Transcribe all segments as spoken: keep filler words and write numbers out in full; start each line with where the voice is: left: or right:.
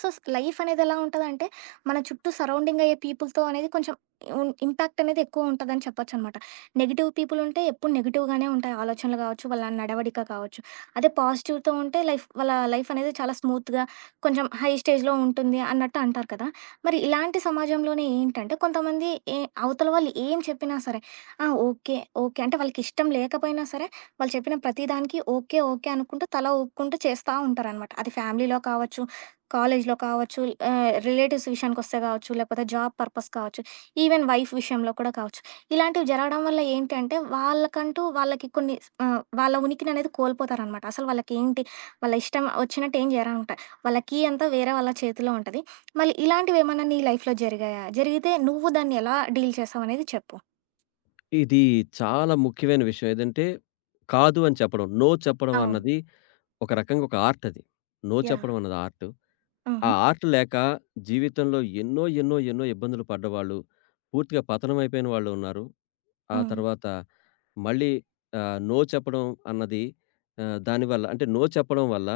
right: So స్ life అనేది ఎలా ఉంటదంటే, మన చుట్టూ సరౌండింగ్ అయ్యే పీపుల్‌తో అనేది కొంచెం ఉన్ ఇంపాక్ట్ అనేది ఎక్కువ ఉంటదని చెప్పొచ్చనమాట. నెగెటివ్ పీపుల్ ఉంటే ఎప్పుడు నెగెటివ్‌గానే ఉంటాయి ఆలోచనలు గావచ్చు, వాళ్ళ నడవడిక కావచ్చు. అదే పాజిటివ్‌తో ఉంటే లైఫ్ వాళ్ళ లైఫ్ అనేది చాలా స్మూత్‌గా కొంచెం హై స్టేజ్‌లో ఉంటుంది అన్నట్టు అంటారు కదా! మరి ఇలాంటి సమాజంలోనే ఏంటంటే కొంతమంది ఏ అవతల వాళ్ళు ఏం చెప్పినా సరే, ఆ! ఓకే. ఓకే. అంటే వాళ్ళకిష్టం లేకపోయినా సరే, వాళ్ళు చెప్పిన ప్రతి దానికి ఓకే. ఓకే. అనుకుంటూ తల ఊపుకుంటూ చేస్తా ఉంటారనమాట. అది ఫ్యామిలీలో కావచ్చు, కాలేజ్‌లో కావచ్చు, ఆహ్, రిలేటివ్స్ విషయానికొస్తే కావచ్చు, లేకపోతే జాబ్ పర్పస్ కావచ్చు, ఈవెన్ వైఫ్ విషయంలో కూడా కావచ్చు. ఇలాంటివి జరగడం వల్ల ఏంటంటే, వాళ్ళకంటూ వాళ్ళకి కొన్ని ఆహ్, వాళ్ళ ఉనికిననేది కోల్పోతారనమాట. అసలు వాళ్ళకేంటి, వాళ్ళ ఇష్టం వచ్చినట్టు ఏం జరగనమాట. వాళ్ళ కీ అంతా వేరే వాళ్ళ చేతిలో ఉంటది. మళ్ళీ ఇలాంటివేమన్నా నీ లైఫ్‌లో జరిగాయా? జరిగితే నువ్వు దాన్ని ఎలా డీల్ చేసావనేది చెప్పు.
left: ఇది చాలా ముఖ్యమైన విషయం. ఏదంటే, కాదు అని చెప్పడం. నో చెప్పడం
right: అవును.
left: అన్నది ఒక రకంగా ఒక ఆర్ట్ అది. No
right: yeah!
left: చెప్పడం అన్నది ఆర్ట్. ఆ
right: హుహు.
left: ఆర్ట్ లేక జీవితంలో ఎన్నో, ఎన్నో, ఎన్నో ఇబ్బందులు పడ్డవాళ్ళు, పూర్తిగా పతనమైపోయిన వాళ్ళు ఉన్నారు. ఆ
right: హ్మ్.
left: తర్వాత మళ్ళీ ఆహ్, నో చెప్పడం అన్నది ఆహ్, దానివల్ల అంటే నో చెప్పడం వల్ల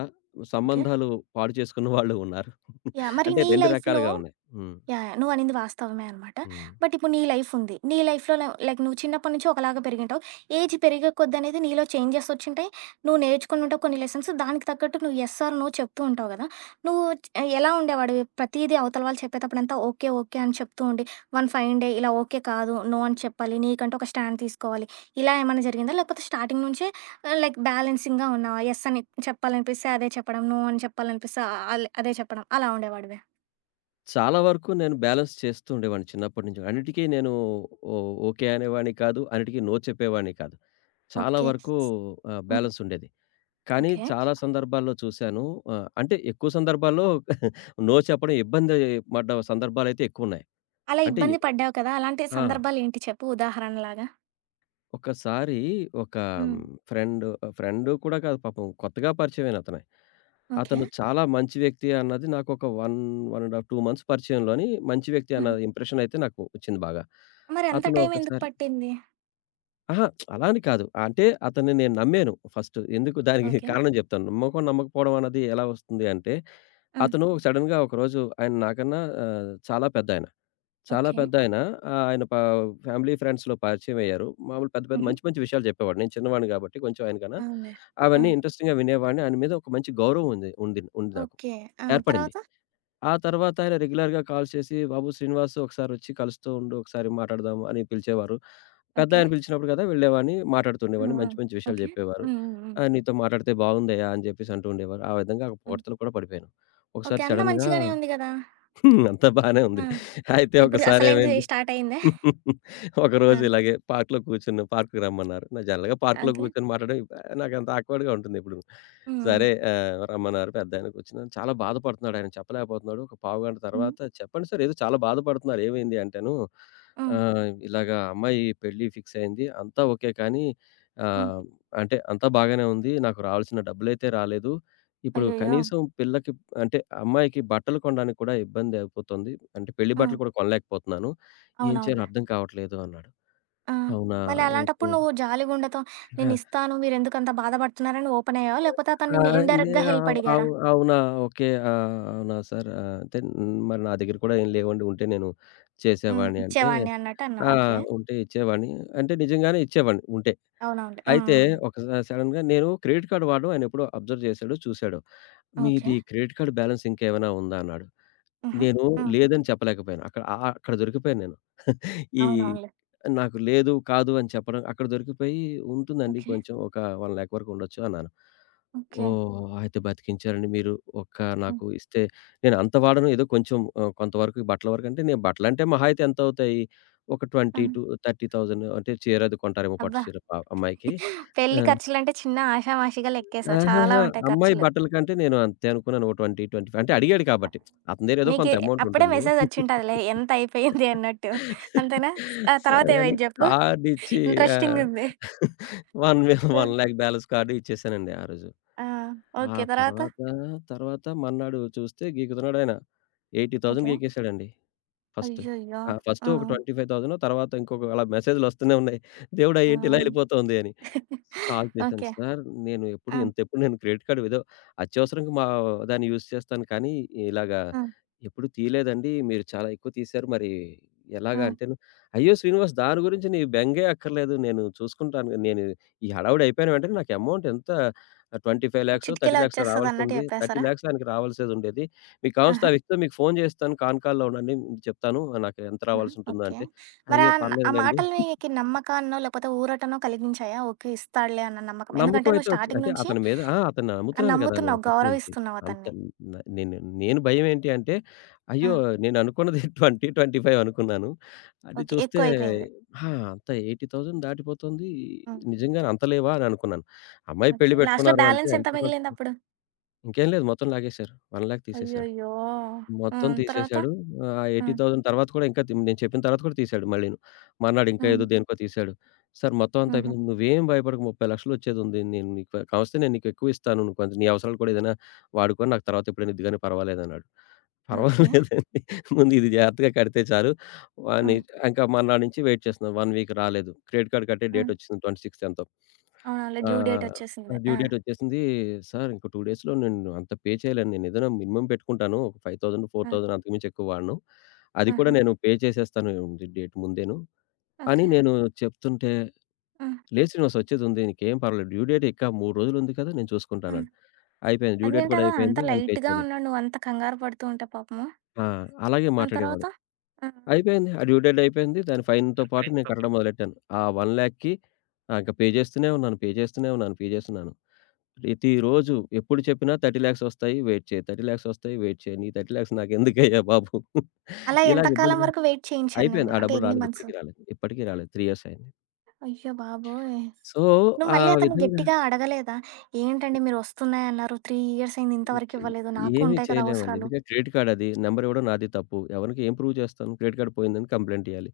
right: ఓకే.
left: సంబంధాలు పాడు చేసుకున్న వాళ్ళు ఉన్నారు.
right: యాహ్! మరి
left: అంటే
right: నీ
left: రెండు
right: లైఫ్‌లో
left: రకాలుగా ఉన్నాయి. హ్మ్.
right: యాహ్! యాహ్! నువ్వనింది వాస్తవమే అనమాట.
left: హ్మ్.
right: బట్ ఇప్పుడు నీ లైఫ్ ఉంది. నీ లైఫ్‌లో లై లైక్ నువ్వు చిన్నప్పటి నుంచి ఒకలాగా పెరిగింటావు. ఏజ్ పెరిగే కొద్దీ అనేది నీలో చేంజెస్ వచ్చుంటాయి. నువ్వు నేర్చుకునుంటావు కొన్ని లెసన్స్. దానికి తగ్గట్టు నువ్వు యెస్ ఆర్ నో చెప్తూ ఉంటావు గదా! నువ్వు చ్ ఎలా ఉండేవాడివి? ప్రతీదీ అవతల వాళ్ళు చెప్పేటప్పుడంతా ఓకే. ఓకే. అని చెప్తూ ఉండి, వన్ ఫైన్ డే ఇలా ఓకే కాదు. నో అని చెప్పాలి. నీకంటూ ఒక స్టాండ్ తీసుకోవాలి. ఇలా ఏమన్నా జరిగిందా? లేకపోతే స్టార్టింగ్ నుంచే ఆహ్, లైక్ బ్యాలెన్సింగ్‌గా ఉన్నావా? యెస్ అని చెప్పాలనిపిస్తే అదే చెప్పడం. నో అని చెప్పాలనిపిస్తే ఆల్ అదే చెప్పడం. అలా ఉండేవాడివా?
left: చాలా వరకు నేను బ్యాలెన్స్ చేస్తూ ఉండేవాడిని చిన్నప్పటి నుంచి. అన్నిటికి నేను ఓ ఓకే అనేవాడిని కాదు. అన్నిటికి నో చెప్పేవాడిని కాదు. చాలా
right: ఓకే.
left: వరకు ఆహ్, బ్యాలెన్స్ ఉండేది. కానీ
right: ఓకే.
left: చాలా సందర్భాల్లో చూశాను, ఆహ్, అంటే ఎక్కువ సందర్భాల్లో నో చెప్పడం ఇబ్బంది పడ్డ సందర్భాలైతే ఎక్కువున్నాయి.
right: అలా
left: అంటే
right: ఇబ్బంది
left: ఎ
right: పడ్డావు కదా! అలాంటి
left: ఆ!
right: సందర్భాలేంటి చెప్పు ఉదాహరణలాగా?
left: ఒకసారి ఒక
right: హ్మ్.
left: ఫ్రెండ్ ఫ్రెండ్ కూడా కాదు, పాపం కొత్తగా పరిచయమైన అతనే.
right: ఓకే.
left: అతను చాలా మంచి వ్యక్తి అన్నది నాకొక ఒకటి, ఒకటిన్నర ½ మంత్స్ పరిచయంలోని మంచి వ్యక్తి అన్న
right: హుహు.
left: ఇంప్రెషన్ అయితే నాకు వచ్చింది బాగా.
right: మరెంత
left: అతను
right: టైం ఎందుకు
left: ఒకసారి
right: పట్టింది?
left: అహా! అలా అని కాదు. అంటే అతన్ని నేను నమ్మాను ఫస్ట్. ఎందుకు దానికి
right: ఓకే.
left: కారణం చెప్తాను. నమ్మకం, నమ్మకపోవడం అన్నది ఎలా వస్తుంది అంటే,
right: ఆ!
left: అతను సడెన్‌గా ఒకరోజు ఆయన నాకన్నా ఆహ్, చాలా పెద్దాయన. చాలా
right: ఓకే.
left: పెద్దాయన. ఆహ్, ఆయన పా ఫ్యామిలీ, ఫ్రెండ్స్‌లో పరిచయమయ్యారు. మామూలు పెద్ద, పెద్ద
right: హుహు.
left: మంచి, మంచి విషయాలు చెప్పేవాడు. నేను చిన్నవాడిని గాబట్టి కొంచెం ఆయనకన్నా.
right: అవునులే. ఆ!
left: అవన్నీ ఇంట్రెస్టింగ్‌గా వినేవాడిని. ఆయన మీద ఒక మంచి గౌరవం ఉంది ఉంది ఉంది నాకు.
right: ఓకే. ఆ!
left: ఏర్పడింది.
right: తర్వాత?
left: ఆ తర్వాత ఆయన రెగ్యులర్‌గా కాల్స్ చేసి, "బాబు శ్రీనివాస్, ఒకసారొచ్చి కలుస్తూ ఉండు. ఒకసారి మాట్లాడదాం" అని పిలిచేవారు.
right: ఓకే.
left: పెద్దాయన పిలిచినప్పుడు కదా! వెళ్ళేవాడిని.
right: హ్మ్.
left: మాట్లాడుతుండేవాడిని.
right: హ్మ్.
left: మంచి, మంచి విషయాలు
right: ఓకే.
left: జెప్పేవారు.
right: హ్మ్. హ్మ్. హ్మ్.
left: ఆహ్, "నీతో మాట్లాడితే బాగుందయ్యా" అని జెప్పేసి అంటూ ఉండేవారు. ఆ విధంగా ఒక
right: హ్మ్.
left: పొగడ్తలు కూడా పడిపోయాను.
right: ఓకే.
left: ఒకసారి
right: అంతా
left: సడెన్‌గా
right: మంచిగానే ఉంది గదా!
left: అంతా బానే
right: ఆ!
left: ఉంది. అయితే
right: ఇప్పుడు అసలైంది
left: ఒకసారేమైంది,
right: స్టార్ట్ అయిందా? ఆ!
left: ఒకరోజు ఇలాగే పార్క్‌లో కూర్చున్నాం. పార్క్‌కి రమ్మన్నారు. నా జనరల్‌గా పార్క్‌లో
right: ఓకే.
left: కూర్చొని మాట్లాడడం ఇప్ నాకంత ఆక్వర్డ్‌గా ఉంటుందిప్పుడు.
right: హ్మ్. హ్మ్.
left: సరే, ఆహ్, రమ్మన్నారు. పెద్దాయన కూర్చున్నాను. చాలా బాధపడుతున్నాడు ఆయన, చెప్పలేకపోతున్నాడు. ఒక పావుగంట
right: హ్మ్.
left: తర్వాత, చెప్పండి సార్, ఏదో చాలా బాధపడుతున్నారు. ఏమైంది అంటేను,
right: హ్మ్.
left: ఆహ్, ఇలాగ అమ్మాయి పెళ్లి ఫిక్స్ అయింది. అంతా ఓకే, కానీ
right: హ్మ్.
left: ఆహ్, అంటే అంతా బాగానే ఉంది. నాకు రావాల్సిన డబ్బులైతే రాలేదు. ఇప్పుడు
right: అయ్యయ్యో!
left: కనీసం పిల్లకి అంటే అమ్మాయికి బట్టలు కొనడానికి కూడా ఇబ్బంది అయిపోతుంది. అంటే పెళ్లి
right: ఆ!
left: బట్టలు కూడా కొనలేకపోతున్నాను. ఏం చేయాలో
right: అవునవునులే.
left: అర్థం కావట్లేదు అన్నాడు.
right: ఆ!
left: అవునా!
right: మళ్ళీ అలాంటప్పుడు
left: ఓకే.
right: నువ్వు జాలిగుండెతో
left: ఆ!
right: నేనిస్తాను, మీరెందుకంత బాధపడుతున్నారని ఓపెన్ అయ్యావా? లేకపోతే అతను
left: ఆ!
right: నిన్ను
left: నే
right: ఇండైరెక్ట్‌గా హెల్ప్
left: అవ్
right: అడిగారా?
left: అవ్ అవునా! ఓకే. ఆ! అవునా సార్! ఆహ్, అంటే న్- మరి నా దగ్గర కూడా ఏం లేవండి. ఉంటే నేను
right: హ్మ్.
left: చేసేవాడిని అంటే
right: ఇచ్చేవాడిని అన్నట్టు అన్నావు.
left: ఆ!
right: ఓకే.
left: ఉంటే ఇచ్చేవాడిని. అంటే నిజంగానే ఇచ్చేవాడిని ఉంటే.
right: అవునవునులే. హ్మ్.
left: అయితే
right: హ్మ్.
left: ఒకసారి సడెన్‌గా నేను క్రెడిట్ కార్డ్ వాడడం ఆయన ఎప్పుడో అబ్జర్వ్ చేశాడు, చూసాడు.
right: ఓకే.
left: "మీది క్రెడిట్ కార్డ్ బ్యాలెన్స్ ఇంకేమైనా ఉందా?" అన్నాడు.
right: హుహు.
left: నేను
right: హ్మ్.
left: లేదని చెప్పలేకపోయాను. అక్కడ అ అక్కడ దొరికిపోయాను నేను. ఈ
right: అవునవునులే.
left: నాకు లేదు, కాదు అని చెప్పడం అక్కడ దొరికిపోయి ఉంటుందండి,
right: ఓకే.
left: కొంచెం ఒక 1 లాక్ వరకు ఉండొచ్చు అన్నాను.
right: ఓకే.
left: ఓహ్! అయితే బతికించారండి మీరు. ఒక్క
right: హ్మ్.
left: నాకు ఇస్తే నేను అంత వాడను, ఏదో కొంచెం ఆహ్, కొంతవరకు బట్టల వరకంటే, నేను బట్టలంటే మహా అయితే ఎంతవుతాయి? ఒక
right: ఆ!
left: ఇరవై వేలు-ముప్పై వేలు అంటే చీర అది కొంటారేమో, పట్టు
right: అబ్బా!
left: చీర ప అమ్మాయికి. ఆ!
right: పెళ్లి ఖర్చులంటే చిన్న ఆషామాషిగా లెక్కేసావు. చాలా
left: ఆహాహా!
right: ఉంటాయి
left: అమ్మాయి
right: ఖర్చులు.
left: బట్టల కంటే నేను అంతే అనుకున్నాను. ఓ ఇరవై, ఇరవై ఐదు అంటే అడిగాడు
right: ఆ!
left: కాబట్టి. అతని దగ్గర ఏదో
right: నీకి
left: కొంత అమౌంట్
right: అప్పుడే
left: ఉంటుంది.
right: మెసేజొచ్చింటదిలే ఎంతయిపోయింది అన్నట్టు. అంతేనా? ఆ
left: సరే అని
right: తర్వాతేమైంది జెప్పు?
left: కార్డ్ ఇచ్చి ఆ!
right: ఇంట్రెస్టింగుంది.
left: ఒకటి వి
right: ఆ!
left: ఒక,లక్ష బ్యాలెన్స్ కార్డ్ ఇచ్చేసానండి ఆ రోజు.
right: ఆ!
left: ఆ
right: ఓకే. తర్వాత?
left: తర్వాత, తర్వాత మర్నాడు చూస్తే గీకుతున్నాడాయన. ఎనభై వేలు
right: ఓకే.
left: గీకేశాడండి. ఫస్ట్.
right: అయ్యయ్యో!
left: ఆ! ఫస్ట్
right: ఆ!
left: ఒక ఇరవై ఐదు వేలు, తర్వాత ఇంకొక, అలా మెసేజ్‌లొస్తూనే ఉన్నాయి. దేవుడా!
right: ఆ!
left: ఏంటి ఇలా ఎళ్ళిపోతోంది అని. కాల్ చేశాను.
right: ఓకే.
left: సార్, నేను ఎప్పుడు
right: ఆ!
left: ఇంతెప్పుడు నేను క్రెడిట్ కార్డ్ ఏదో అత్యవసరంగా మా దాన్ని యూజ్ చేస్తాను కానీ, ఇలాగా
right: ఆ!
left: ఎప్పుడు తీయలేదండి. మీరు చాలా ఎక్కువ తీశారు. మరి
right: ఆ!
left: ఎలాగా అంటేను, "అయ్యో! శ్రీనివాస్, దాని గురించి నీ బెంగే అక్కర్లేదు. నేను చూసుకుంటాను. నేను ఈ హడావిడి అయిపోయిన వెంటనే, నాకు అమౌంట్ ఎంత, ఇరవై ఐదు,లక్షల లాక్సో,
right: చిటికెలో
left: ముప్పై,లక్షల లాక్సో
right: వచ్చేస్తదన్నట్టు
left: రావాల్సుంది.
right: చెప్పేసారా?
left: ముప్పై,లక్షలు ఆయనకి రావాల్సేదుండేది. మీకు కావాల్సిన
right: ఆహా!
left: ఆ వ్యక్తితో మీకు ఫోను చేస్తాను. కాన్ కాల్‌లో ఉండండి. మీకు చెప్తాను. నాకు ఎంత
right: ఆహా!
left: రావాల్సుంటుందో
right: ఓకే.
left: అంటే,
right: మరి ఆ
left: అయ్యో!
right: న్ ఆ
left: పర్లేదులెండి."
right: మాటలు నీకి నమ్మకాన్నో, లేకపోతే ఊరటనో కలిగించాయా? ఓకే. ఇస్తాడులే అన్న నమ్మకం. ఎందుకంటే
left: నమ్మకం
right: నువ్వు
left: అయితే వచ్చింది.
right: స్టార్టింగ్
left: అంటే
right: నుంచి
left: అతని మీద, ఆ! అతన్ని
right: ఆహ్,
left: నమ్ముతున్నాను కదా! నేను
right: నమ్ముతున్నావు,
left: ఫస్ట్ నుంచి.
right: గౌరవిస్తున్నావు
left: అంత
right: అతన్ని.
left: న నేను నేను భయమేంటి అంటే,
right: ఆ!
left: అయ్యో! నేను అనుకున్నది ఇరవై, ఇరవై ఐదు అనుకున్నాను. అది
right: ఓకే.
left: చూస్తే
right: ఎక్కువైపోయింది.
left: ఆ! అంత ఎనభై వేలు దాటిపోతుంది.
right: హ్మ్.
left: నిజంగానే అంత లేవా? అని అనుకున్నాను. అమ్మాయి
right: ఓకే.
left: పెళ్లి
right: లాస్ట్‌లో
left: పెట్టుకున్నారు అంటే
right: బ్యాలెన్స్ ఎంత
left: ఎంత.
right: మిగిలిందప్పుడు?
left: ఇంకేం లేదు, మొత్తం లాగేశారు. ఒక,లక్ష తీసేశాడు.
right: అయ్యయ్యో!
left: మొత్తం
right: హ్మ్. తర్వాత?
left: తీసేసాడు. ఆ
right: హ్మ్.
left: ఎనభై వేలు తర్వాత కూడా ఇంకా తి నేను చెప్పిన తర్వాత కూడా తీసాడు మళ్ళీను. మర్నాడు ఇంకా
right: హ్మ్.
left: ఏదో దేనికో తీసాడు. "సార్ మొత్తం అంతా
right: హుహు.
left: అయిపోయింది. నువ్వేం భయపడకు, ముప్పై,లక్షలు వచ్చేదుంది. నేను నీకు కావలిస్తే నేను నీకు ఎక్కువ ఇస్తాను. నువ్వు కొంచెం నీ అవసరాలు కూడా ఏదైనా వాడుకొని నాకు తర్వాత ఎప్పుడైనా ఇది గాని పర్వాలేదన్నాడు."
right: ఓకే.
left: పర్వాలేదండి, ముందు ఇది జాగ్రత్తగా కడితే చాలు.
right: ఆ!
left: వాని ఇంకా మర్నాడు నుంచి వెయిట్ చేస్తున్నాం. ఒక వీక్ రాలేదు. క్రెడిట్ కార్డ్ కట్టే
right: ఆ!
left: డేట్ వచ్చింది ఇరవై ఆరవ తేదీ ఎంతో.
right: అవునవునులే.
left: ఆ!
right: డ్యూ డేట్
left: ఆ!
right: వచ్చేసింది.
left: డ్యూ
right: ఆ!
left: డేట్ వచ్చేసింది. సార్ ఇంకో రెండు డేస్‌లో నేను అంత పే చేయలేను. నేను ఏదైనా మినిమమ్ పెట్టుకుంటాను. ఒక ఐదు వేలు,
right: ఆ!
left: నాలుగు వేలు అంతకుమించి ఎక్కువ వాడను. అది కూడా
right: ఆహా!
left: నేను పే చేసేస్తాను, ఉంది డేట్ ముందేను అని
right: ఓకే.
left: నేను చెప్తుంటే,
right: ఆ!
left: లేదు శ్రీనివాస్, వచ్చేదుంది. నీకేం పర్వాలేదు. డ్యూ డేట్ ఇంకా మూడు రోజులుంది కదా! నేను చూసుకుంటా
right: ఆ!
left: అన్నాడు. అయిపోయింది. డ్యూ డేట్ కూడా
right: అదేంటలా అంత
left: అయిపోయింది. ఆయన పే
right: లైట్‌గా
left: చేయలేదు.
right: ఉన్నాడు నువ్వంత కంగారు పడుతూ ఉంటే పాపము.
left: ఆ! అలాగే
right: దాని తర్వాత?
left: మాట్లాడేవాడు.
right: ఆ!
left: అయిపోయింది. ఆ డ్యూ డేట్ అయిపోయింది. దాని ఫైన్‌తో పాటు నేను కట్టడం మొదలెట్టాను. ఆ ఒక,00,000కి ఆహ్, ఇంక పే చేస్తూనే ఉన్నాను. పే చేస్తూనే ఉన్నాను. పే చేస్తున్నాను. ప్రతిరోజు ఎప్పుడు చెప్పినా ముప్పై,లక్షలు వస్తాయి. వెయిట్ చేయి. ముప్పై,లక్షలు వస్తాయి. వెయిట్ చేయి. నీ ముప్పై,లక్షలు నాకెందుకయ్యా బాబు!
right: అలా ఎంత
left: ఇలాగ
right: కాలం
left: ఇబ్బంది
right: వరకు వెయిట్ చేయించారు
left: అయిపోయింది.
right: నిన్ను?
left: ఆ
right: అంటే
left: డబ్బులు
right: ఎన్ని
left: రాలేదు.
right: మంత్స్?
left: ఇప్పటికి రాలేదు. ఇప్పటికి రాలేదు. మూడు ఇయర్స్ అయింది.
right: అయ్య బాబోయ్!
left: సో,
right: నువ్వు
left: ఆ
right: మళ్ళీ అతన్ని
left: విధంగా
right: గట్టిగా అడగలేదా? ఏంటండి మీరు వస్తున్నాయన్నారు, మూడు ఇయర్స్ అయింది ఇంతవరకు
left: ఓకే.
right: ఇవ్వలేదు, నాకు
left: ఏమి
right: ఉంటాయి కదా
left: చేయలేమండి.
right: అవసరాలు.
left: ఎందుకంటే క్రెడిట్ కార్డ్ అది. నంబర్ ఇవ్వడం నాది తప్పు. ఎవరికి ఏం ప్రూవ్ చేస్తాను? క్రెడిట్ కార్డ్ పోయిందని కంప్లెయింట్ ఇయ్యాలి.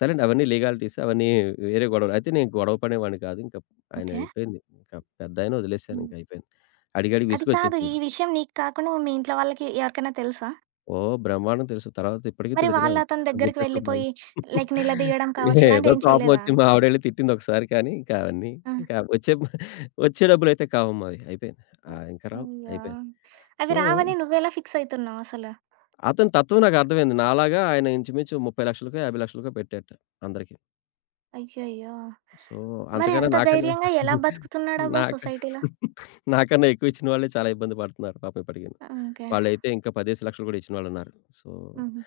left: సరేండి, అవన్నీ లీగాలిటీస్, అవన్నీ వేరే గొడవలు. అయితే నేను గొడవ పడేవాడిని కాదు. ఇంక ఆయన
right: ఓకే.
left: అయిపోయింది. ఇంకా పెద్దాయన వదిలేసాను, ఇంక
right: హ్మ్.
left: అయిపోయింది. అడిగడిగి
right: అది కాదు ఈ
left: విసుగొచ్చేసింది.
right: విషయం నీకు కాకుండా మీ ఇంట్లో వాళ్ళకి ఎవరికైనా తెలుసా?
left: ఓహ్! బ్రహ్మాండం తెలుసు. తర్వాత ఇప్పటికి
right: మరి
left: తిడుతూనే
right: వాళ్ళు అతని
left: ఉంటాను,
right: దగ్గరికి
left: గుర్తొచ్చిప్పుడల్లా.
right: వెళ్ళిపోయి లైక్ నిలదీయడం కావచ్చు ఇలాంటివి
left: ఏదో
right: ఏం
left: కోపం
right: చేయలేదా?
left: వచ్చి మా ఆవిడెళ్లి తిట్టింది ఒకసారి, కానీ ఇంకా అవన్నీ
right: ఆ!
left: ఇంకా వచ్చే వచ్చే డబ్బులైతే కావమ్మా అవి. అయిపోయింది. ఆహ్, ఇంక రావు.
right: అయ్యో!
left: అయిపోయింది.
right: అవి
left: సో
right: రావని నువ్వెలా ఫిక్స్ అయితున్నావసల?
left: అతని తత్వం నాకర్థమైంది. నాలాగా ఆయన ఇంచుమించు ముప్పై,00,000కో, యాభై,00,000కో పెట్టాట అందరికి.
right: అయ్యయ్యో!
left: సో,
right: మరి
left: అంతకన్నా
right: అంత
left: నాకన్నా
right: ధైర్యంగా ఎలా బతుకుతున్నాడబ్బా
left: నాక
right: సొసైటీలో?
left: నాకన్నా ఎక్కువ ఇచ్చిన వాళ్ళే చాలా ఇబ్బంది పడుతున్నారు పాపం ఇప్పటికిని.
right: ఓకే.
left: వాళ్ళైతే ఇంకా పదిహేను,లక్షలు కూడా ఇచ్చిన వాళ్ళున్నారు. సో,
right: హుహు.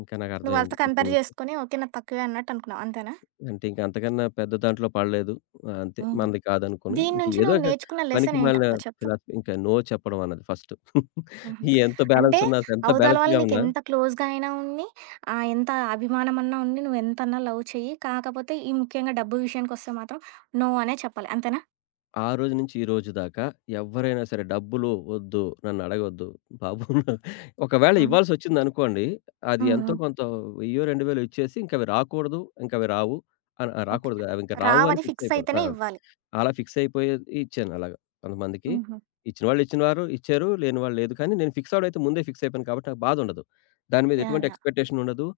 left: ఇంకా
right: నువ్వు
left: నాకర్థమైంది.
right: వాళ్ళతో కంపేర్
left: ఇప్పుడు
right: చేసుకొని ఓకే. నాది తక్కువే అన్నట్టు అనుకున్నావు అంతేనా?
left: అంటే ఇంక అంతకన్నా పెద్ద దాంట్లో పడలేదు. ఆహ్, అంతే,
right: హ్మ్.
left: మనది కాదనుకోని
right: దీని
left: ఇంక
right: నుంచి
left: ఏదో
right: నువ్వు
left: ఒక
right: నేర్చుకున్న లెసన్
left: పనికిమాలిన
right: ఏంటబ్బా చెప్పు?
left: ఫిలాసఫీ, ఇంకా నో చెప్పడం అన్నది ఫస్ట్.
right: హుహు.
left: ఎంత
right: అంటే
left: బ్యాలెన్స్ ఉన్నా, ఎంత
right: అవతల వాళ్ళు
left: బ్యాలెన్స్‌గా ఉన్నా,
right: నీకెంత క్లోజ్‌గా అయినా ఉన్ని, ఆహ్, ఎంత అభిమానమన్నా ఉన్ని, నువ్వెంతన్నా లవ్ చెయ్యి. కాకపోతే ఈ ముఖ్యంగా డబ్బు విషయానికొస్తే మాత్రం నో అనే చెప్పాలి. అంతేనా?
left: ఆ రోజు నుంచి ఈ రోజు దాకా ఎవ్వరైనా సరే డబ్బులు వద్దు, నన్నడగొద్దు బాబు. ఒకవేళ
right: హ్మ్.
left: ఇవ్వాల్సొచ్చిందనుకోండి, అది
right: హ్మ్.
left: ఎంతో
right: హ్మ్.
left: కొంత వెయ్యి, రెండు వేలు ఇచ్చేసి, ఇంకవి రాకూడదు, ఇంకవి రావు అని, ఆహ్,
right: ఓకే.
left: రాకూడదు కాదు, అవింక రావు అని
right: రావని
left: ఫిక్స్
right: ఫిక్స్
left: అయిపోదు. ఆ!
right: అయితేనే ఇవ్వాలి.
left: అలా ఫిక్స్ అయిపోయేది ఇచ్చాను అలాగా కొంతమందికి.
right: హుహు.
left: ఇచ్చిన వాళ్ళు ఇచ్చినవారు ఇచ్చారు, లేని వాళ్ళు లేదు. కానీ నేను ఫిక్స్ అవ్వడం అయితే ముందే ఫిక్స్ అయిపోయాను కాబట్టి నాకు బాధుండదు. దాని మీద
right: యాహ్!
left: ఎటువంటి
right: యాహ్!
left: ఎక్స్‌పెక్టేషన్ ఉండదు.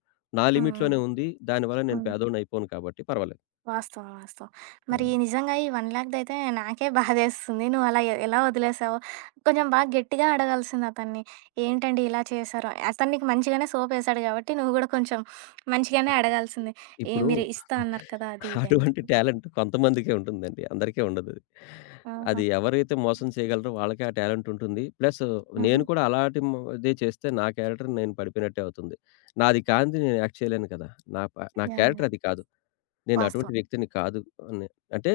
left: నా
right: హ్మ్. హ్మ్.
left: లిమిట్‌లోనే ఉంది. దానివల్ల నేను
right: హ్మ్.
left: పేదోడినయిపోను కాబట్టి పర్వాలేదు.
right: వాస్తవం. వాస్తవం.
left: ఆ!
right: మరి నిజంగా ఈ 1,00,000దయితే నాకే బాధేస్తుంది. నువ్వు అలా ఎ ఎలా వదిలేసావు? కొంచెం బాగా గట్టిగా అడగాల్సింది అతన్ని. ఏంటండి ఇలా చేశారు? అతను నీకు మంచిగానే సోపేసాడు కాబట్టి నువ్వు గూడా కొంచెం మంచిగానే అడగాల్సింది. ఏ
left: ఇప్పుడు
right: మీరు ఇస్తా అన్నారు కదా! అది ఇది అని.
left: అటువంటి టాలెంట్ కొంతమందికే ఉంటుందండి. అందరికీ ఉండదది. అది
right: ఆహా!
left: అది ఎవరైతే మోసం చేయగలరో వాళ్ళకే ఆ టాలెంట్ ఉంటుంది. ప్లస్
right: హుహు.
left: నేను కూడా అలాంటి మ్ దే చేస్తే నా క్యారెక్టర్ నేను పడిపోయినట్టే అవుతుంది. నాది కానిది నేను యాక్ట్ చేయలేను కదా! నా ప నా
right: యాహ్! యాహ్!
left: క్యారెక్టర్ అది కాదు. నేను అటువంటి
right: వాస్తవం.
left: వ్యక్తిని కాదు అని. అంటే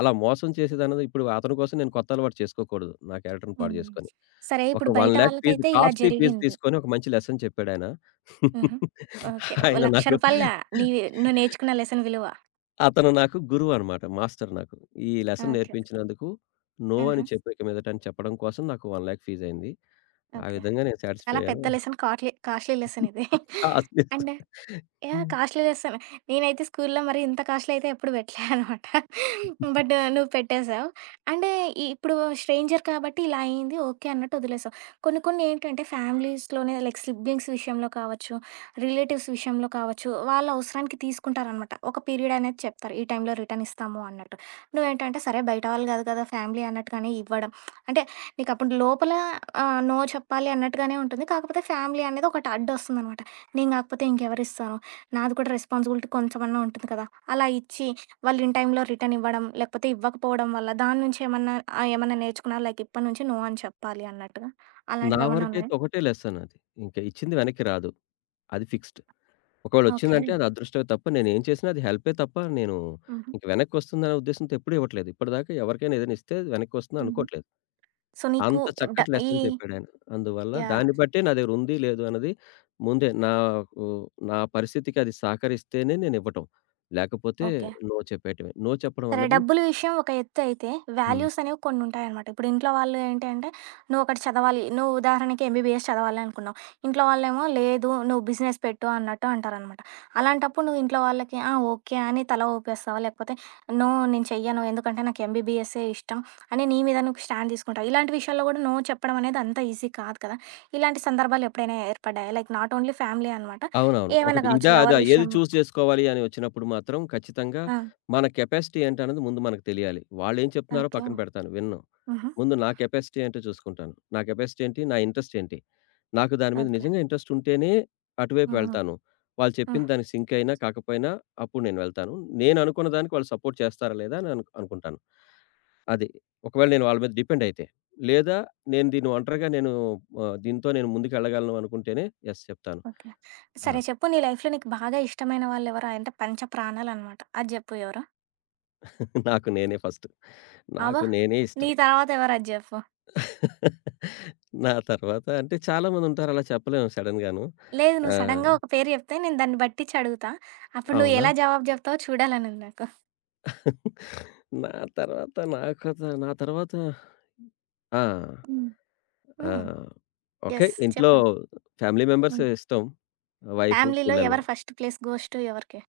left: అలా మోసం చేసేదన్నది ఇప్పుడు అతని కోసం నేను కొత్త అలవాటు చేసుకోకూడదు, నా క్యారెక్టర్‌ని పాడు
right: హ్మ్.
left: చేసుకొని.
right: సరే
left: ఒక
right: ఇప్పుడు బయట
left: 1,లక్ష ఫీజు,
right: వాళ్ళకైతే ఇలా
left: కాస్ట్‌లీ ఫీజు
right: జరిగింది.
left: తీసుకొని ఒక మంచి లెసన్ చెప్పాడాయన. ఆయన
right: హుహు. ఓకే. రూ.
left: ఆయన
right: ఒక లక్ష
left: నాకు
right: నీ నువ్వు నేర్చుకున్న లెసన్ విలువ.
left: అతను నాకు గురువనమాట. మాస్టర్ నాకు. ఈ లెసన్
right: ఓకే.
left: నేర్పించినందుకు, నో అని
right: ఆహా!
left: చెప్పు ఇక మీదట అని చెప్పడం కోసం నాకు ఒక,లక్ష ఫీజయింది. ఆ
right: ఓకే.
left: విధంగా నేను సాటిస్‌ఫై
right: చాలా పెద్ద
left: అయ్యాను.
right: లెసన్. కాట్లీ కాస్ట్‌లీ లెసన్ ఇది.
left: కాస్ట్‌లీస్.
right: And, yeah!
left: హ్మ్.
right: కాస్ట్‌లీ చేస్తాను. నేనైతే స్కూల్లో మరి ఇంత కాస్ట్‌లీ అయితే ఎప్పుడు పెట్టలే అనమాట. బట్ నువ్వు పెట్టేసావు. అంటే ఈ- ఇప్పుడు స్ట్రేంజర్ కాబట్టి ఇలా అయింది ఓకే అన్నట్టు వదిలేసావు. కొన్ని కొన్ని ఏంటంటే ఫ్యామిలీస్‌లోనే లైక్ సిబ్లింగ్స్ విషయంలో కావచ్చు, రిలేటివ్స్ విషయంలో కావచ్చు, వాళ్ళ అవసరానికి తీసుకుంటారనమాట. ఒక పీరియడ్ అనేది చెప్తారు. ఈ టైంలో రిటర్న్ ఇస్తాము అన్నట్టు. నువ్వేంటంటే సరే బయట వాళ్ళు కాదు కదా! ఫ్యామిలీ అన్నట్టుగానే ఇవ్వడం. అంటే నీకు అప్పుడు లోపల ఆహ్, నో చెప్పాలి అన్నట్టుగానే ఉంటుంది. కాకపోతే ఫ్యామిలీ అనేది ఒకటి అడ్డొస్తుందనమాట. నేను కాకపోతే ఇంకెవరిస్తాను? నాది కూడా రెస్పాన్సిబిలిటీ కొంచెమన్నా ఉంటుంది కదా! అలా ఇచ్చి, వాళ్ళు ఇన్ టైమ్‌లో రిటర్న్ ఇవ్వడం, లేకపోతే ఇవ్వకపోవడం వల్ల దాని నుంచి ఏమన్నా ఆహ్, ఏమన్నా నేర్చుకున్నారా? లైక్ ఇప్పటి నుంచి నో అని చెప్పాలి అన్నట్టుగా.
left: నా
right: అలాంటివేమన్నా ఉన్నాయా?
left: వరకైతే ఒకటే లెసన్ అది. ఇంక ఇచ్చింది వెనక్కి రాదు. అది ఫిక్స్‌డ్. ఒకవేళ
right: ఓకే.
left: వచ్చిందంటే అది అదృష్టమే తప్ప, నేనేం చేసినా అది హెల్పే తప్ప, నేను
right: హుహు.
left: ఇంక వెనక్కొస్తుందనే ఉద్దేశ్యంతో ఎప్పుడూ ఇవ్వట్లేదు. ఇప్పటిదాకా ఎవరికైనా ఏదైనా ఇస్తే వెనక్కొస్తుందని
right: హుహు.
left: అనుకోట్లేదు.
right: సో, నీకు
left: అంత
right: డ
left: చక్కటి
right: ఈ
left: లెసన్ చెప్పాడాయన. అందువల్ల
right: యాహ్!
left: దాన్ని బట్టే నా దగ్గర ఉంది, లేదు అన్నది ముందే నాకు, నా పరిస్థితికి అది సహకరిస్తేనే నేనివ్వటం. లేకపోతే
right: ఓకే.
left: నో చెప్పేయటమే. నో చెప్పడం
right: సరే.
left: అన్నది,
right: డబ్బులు విషయం ఒక ఎత్తు అయితే,
left: హ్మ్,
right: వాల్యూస్ అనేవి కొన్నుంటాయనమాట. ఇప్పుడు ఇంట్లో వాళ్ళు ఏంటి అంటే, నువ్వొకటి చదవాలి. నువ్వు ఉదాహరణకి ఎంబీబీఎస్ చదవాలి అనుకున్నావు. ఇంట్లో వాళ్ళేమో లేదు నువ్వు బిజినెస్ పెట్టు అన్నట్టు అంటారనమాట. అలాంటప్పుడు నువ్వు ఇంట్లో వాళ్ళకి ఆ! ఓకే అని తల ఊపేస్తావా? లేకపోతే నో నేను చెయ్యను. ఎందుకంటే నాకు ఎంబీబీఎస్సే ఇష్టం అని నీ మీద నువ్వు స్టాండ్ తీసుకుంటావు. ఇలాంటి విషయాల్లో కూడా నో చెప్పడం అనేది అంత ఈజీ కాదు కదా! ఇలాంటి సందర్భాలు ఎప్పుడైనా ఏర్పడ్డాయా? లైక్ నాట్ ఓన్లీ ఫ్యామిలీ అనమాట.
left: అవునవును.
right: ఏమైనా
left: ఒకటి
right: కావచ్చు
left: ఇదా? అదా?
right: లవర్
left: ఏది
right: విషయం
left: చూజ్ చేసుకోవాలి అని వచ్చినప్పుడు మాత్రం ఖచ్చితంగా
right: ఆ!
left: మన కెపాసిటీ ఏంటన్నది ముందు మనకు తెలియాలి. వాళ్ళేం చెప్తున్నారో
right: ఓకే.
left: పక్కన పెడతాను, వినను.
right: హుహు.
left: ముందు నా కెపాసిటీ ఏంటో చూసుకుంటాను. నా కెపాసిటీ ఏంటి? నా ఇంట్రెస్ట్ ఏంటి? నాకు దాని మీద
right: ఓకే.
left: నిజంగా ఇంట్రెస్ట్ ఉంటేనే అటువైపు
right: హ్మ్. హ్మ్.
left: వెళ్తాను. వాళ్ళు చెప్పిన
right: హ్మ్.
left: దానికి సింక్ అయినా కాకపోయినా అప్పుడు నేను వెళ్తాను. నేను అనుకున్న దానికి వాళ్ళు సపోర్ట్ చేస్తారా లేదా అని అను అనుకుంటాను. అది. ఒకవేళ నేను వాళ్ళ మీద డిపెండ్ అయితే, లేదా నేను దీన్ని ఒంటరిగా నేను, ఆహ్, దీంతో నేను ముందుకెళ్ళగలను అనుకుంటేనే యెస్ చెప్తాను.
right: ఓకే.
left: ఆ!
right: సరే చెప్పు నీ లైఫ్‌లో నీకు బాగా ఇష్టమైన వాళ్ళెవరు? అంటే పంచ ప్రాణాలనమాట. అది జెప్పు ఎవరో?
left: నాకు నేనే ఫస్ట్.
right: అబ్బా!
left: నాకు నేనే
right: నీ
left: ఇష్టం.
right: తర్వాత ఎవరు అది జెప్పు.
left: నా తర్వాత అంటే చాలా మందుంటారు, అలా చెప్పలేము సడెన్‌గాను.
right: లేదు
left: ఆ!
right: నువ్వు సడెన్‌గా ఒక పేరు జెప్తే నేను దాన్ని బట్టిచ్చి అడుగుతా. అప్పుడు నువ్వు
left: అవునా?
right: ఎలా జవాబు జెప్తావో చూడాలనుంది నాకు.
left: నా తర్వాత నా కథ నా తర్వాత ఆ!
right: హ్మ్.
left: ఆ!
right: హ్మ్.
left: ఓకే.
right: యెస్.
left: ఇంట్లో
right: చెప్పు.
left: ఫ్యామిలీ మెంబర్స్
right: హ్మ్.
left: ఇష్టం. వైఫ్,
right: ఫ్యామిలీలో
left: పిల్లలు.
right: ఎవరు ఫస్ట్ ప్లేస్ గోస్ట్ ఎవరికి?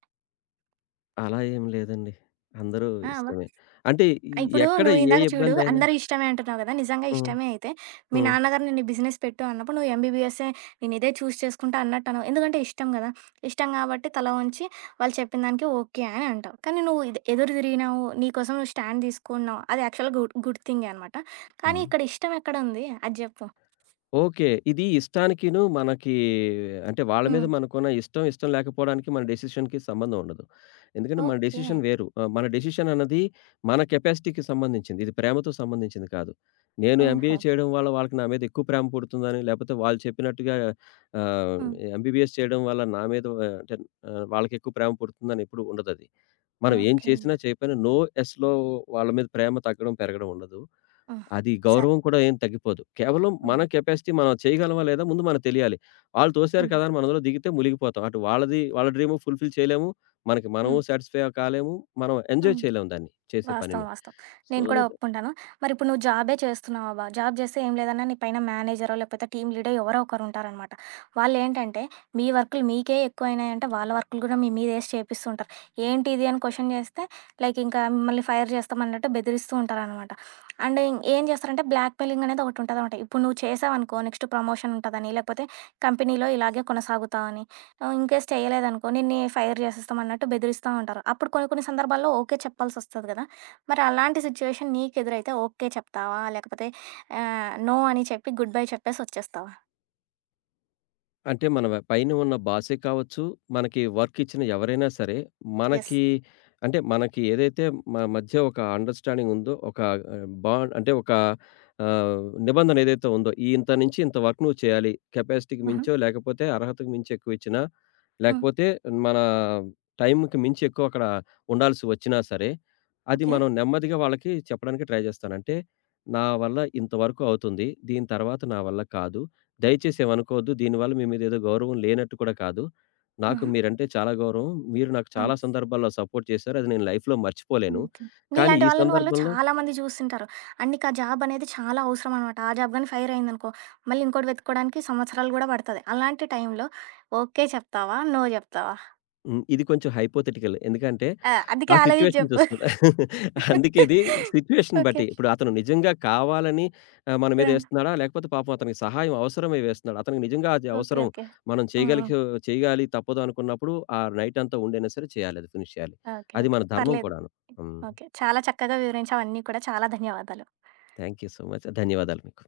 left: అలా ఏం లేదండి. అందరూ
right: ఆ! అబ్బా!
left: ఇష్టమే. అంటే
right: ఆ! ఇప్పుడు
left: ఎక్కడ
right: నువ్వు
left: ఏ
right: ఇందాక చూడు
left: ఇబ్బందైనా,
right: అందరూ ఇష్టమే అంటున్నావు గదా! నిజంగా
left: హ్మ్,
right: ఇష్టమే అయితే, మీ
left: హ్మ్.
right: నాన్నగారు నిన్ను బిజినెస్ పెట్టు అన్నప్పుడు నువ్వు ఎంబీబీఎస్సే నేను ఇదే చూజ్ చేసుకుంటా అన్నట్టు అనవు. ఎందుకంటే ఇష్టం గదా! ఇష్టం కాబట్టి తల వంచి వాళ్ళు చెప్పిన దానికి ఓకే అని అంటావు. కానీ నువ్వు ఇది ఎదురు తిరిగినావు, నీ కోసం నువ్వు స్టాండ్ తీసుకున్నావు. అది యాక్చువల్‌గా గుడ్ గుడ్ థింగే అనమాట. కానీ
left: హ్మ్.
right: ఇక్కడ ఇష్టం ఎక్కడుంది అది జెప్పు?
left: ఓకే. ఇది ఇష్టానికిను, మనకి అంటే వాళ్ళ
right: హ్మ్.
left: మీద మనకున్న ఇష్టం, ఇష్టం లేకపోవడానికి మన డెసిషన్‌కి సంబంధం ఉండదు. ఎందుకంటే మన
right: ఓకే.
left: డెసిషన్ వేరు. ఆహ్, మన డెసిషన్ అన్నది మన కెపాసిటీకి సంబంధించింది. ఇది ప్రేమతో సంబంధించింది కాదు. నేను ఎంబీఏ
right: ఓహో!
left: చేయడం వల్ల వాళ్ళకి నా మీద ఎక్కువ ప్రేమ పుడుతుందని, లేపోతే వాళ్ళు చెప్పినట్టుగా ఆహ్,
right: హ్మ్.
left: ఎంబీబీఎస్ చేయడం వల్ల నా మీద ఆహ్, అంటే ఆహ్, వాళ్ళకి ఎక్కువ ప్రేమ పుడుతుందని ఎప్పుడు ఉండదది. మనం ఏం
right: ఓకే.
left: చేసినా, చేయకపోయినా నో యెస్‌లో వాళ్ళ మీద ప్రేమ తగ్గడం, పెరగడం ఉండదు.
right: హ్మ్.
left: అది
right: సరే.
left: గౌరవం కూడా ఏం తగ్గిపోదు. కేవలం
right: హ్మ్.
left: మన కెపాసిటీ మనం చేయగలమా లేదా ముందు మనకు తెలియాలి. వాళ్ళు తోసారు
right: హ్మ్.
left: కదా! అని మనం అందులో దిగితే మునిగిపోతాం. అటు వాళ్ళది వాళ్ళ డ్రీము ఫుల్‌ఫిల్ చేయలేము. మనకి మనము
right: హ్మ్.
left: సాటిస్ఫై కాలేము. మనం ఎంజాయ్
right: హ్మ్.
left: చేయలేము దాన్ని, చేసే
right: వాస్తవం.
left: పనిని.
right: వాస్తవం.
left: సో
right: నేను కూడా
left: దట్,
right: ఒప్పుకుంటాను. మరిప్పుడు నువ్వు జాబే చేస్తున్నావు అబ్బా! జాబ్ చేస్తే ఏం లేదన్నా నీ పైన మేనేజరో, లేకపోతే టీమ్ లీడో ఎవరో ఒకరుంటారనమాట. వాళ్ళేంటంటే, మీ వర్కులు మీకే ఎక్కువైనాయంటే, వాళ్ళ వర్కులు కూడా మీ మీదేసి చేపిస్తుంటారు. ఏంటి ఇది అని క్వెషన్ చేస్తే, లైక్ ఇంకా మిమ్మల్ని ఫైర్ చేస్తామన్నట్టు బెదిరిస్తూ ఉంటారనమాట. అండ్ ఏం చేస్తారంటే, బ్లాక్‌మెయిలింగ్ అనేది ఒకటుంటదనమాట. ఇప్పుడు నువ్వు చేసావనుకో, నెక్స్ట్ ప్రమోషన్ ఉంటదని, లేకపోతే కంపెనీలో ఇలాగే కొనసాగుతావని, ఆహ్, ఇన్‌కేస్ చేయలేదనుకో, నిన్ని ఫైర్ చేసేస్తామన్నట్టు బెదిరిస్తా ఉంటారు. అప్పుడు కొన్ని కొన్ని సందర్భాల్లో ఓకే చెప్పాల్సొస్తది కదా! మరి అలాంటి సిచ్యువేషన్ నీకెదురైతే ఓకే చెప్తావా? లేకపోతే ఆహ్, నో అని చెప్పి గుడ్ బై చెప్పేసి వచ్చేస్తావా?
left: అంటే మన వ పైన ఉన్న బాసే కావచ్చు, మనకి వర్క్ ఇచ్చిన ఎవరైనా సరే,
right: యెస్.
left: మనకి అంటే మనకి ఏదైతే మన మధ్య ఒక అండర్‌స్టాండింగ్ ఉందో, ఒక ఆహ్, బాండ్ అంటే ఒక ఆహ్, నిబంధన ఏదైతే ఉందో, ఈ ఇంత నుంచి ఇంత వర్క్ నువ్వు చేయాలి, కెపాసిటీకి
right: హుహు.
left: మించో, లేకపోతే అర్హతకు మించి ఎక్కువ ఇచ్చినా,
right: హ్మ్.
left: లేకపోతే మన టైంకి మించి ఎక్కువ అక్కడ ఉండాల్సి వచ్చినా సరే, అది
right: ఓకే.
left: మనం నెమ్మదిగా వాళ్ళకి చెప్పడానికి ట్రై చేస్తాను. అంటే, "నా వల్ల ఇంతవరకు అవుతుంది. దీని తర్వాత నా వల్ల కాదు. దయచేసి ఏమనుకోవద్దు. దీనివల్ల మీ మీద ఏదో గౌరవం లేనట్టు కూడా కాదు. నాకు
right: హుహు.
left: మీరంటే చాలా గౌరవం. మీరు నాకు
right: హ్మ్.
left: చాలా సందర్భాల్లో సపోర్ట్ చేశారు. అది నేను లైఫ్‌లో
right: హ్మ్.
left: మర్చిపోలేను.
right: ఓకే.
left: కానీ
right: నీలాంటి
left: ఈ
right: వాళ్ళని వాళ్ళు
left: సందర్భంలో,
right: చాలా మంది చూసుంటారు. అండ్ నీకా జాబ్ అనేది చాలా అవసరం అనమాట. ఆ జాబ్ గాని ఫైర్ అయిందనుకో, మళ్ళీ ఇంకోటి వెతుక్కోవడానికి సంవత్సరాలు గూడా పడతది. అలాంటి టైంలో ఓకే చెప్తావా? నో చెప్తావా?
left: హ్మ్, ఇది కొంచెం హైపోథెటికల్. ఎందుకంటే
right: ఆ! అందుకే
left: ఆ
right: ఆలోచించి
left: సిట్యుయేషన్
right: చెప్పు.
left: చూసుకుని అందుకే ఇది సిట్యుయేషన్
right: ఓకే.
left: బట్టి. ఇప్పుడు అతను నిజంగా కావాలని ఆహ్, మన
right: ఆ!
left: మీద ఏస్తున్నాడా? లేకపోతే పాపం అతనికి సహాయం అవసరమై వేస్తున్నాడా? అతనికి నిజంగా అది
right: ఓకే.
left: అవసరం,
right: ఓకే.
left: మనం
right: హ్మ్. హ్మ్.
left: చేయగలిగే చేయాలి తప్పదు అనుకున్నప్పుడు ఆ నైట్ అంతా ఉండైనా సరే చేయాలి. అది ఫినిష్ చేయాలి.
right: ఓకే.
left: అది
right: ఓకే.
left: మన ధర్మం
right: పర్లేదు.
left: కూడాను. హ్మ్.
right: ఓకే. చాలా చక్కగా వివరించావు అన్నీ కూడా. చాలా ధన్యవాదాలు.
left: Thank you so much. ధన్యవాదాలు మీకు.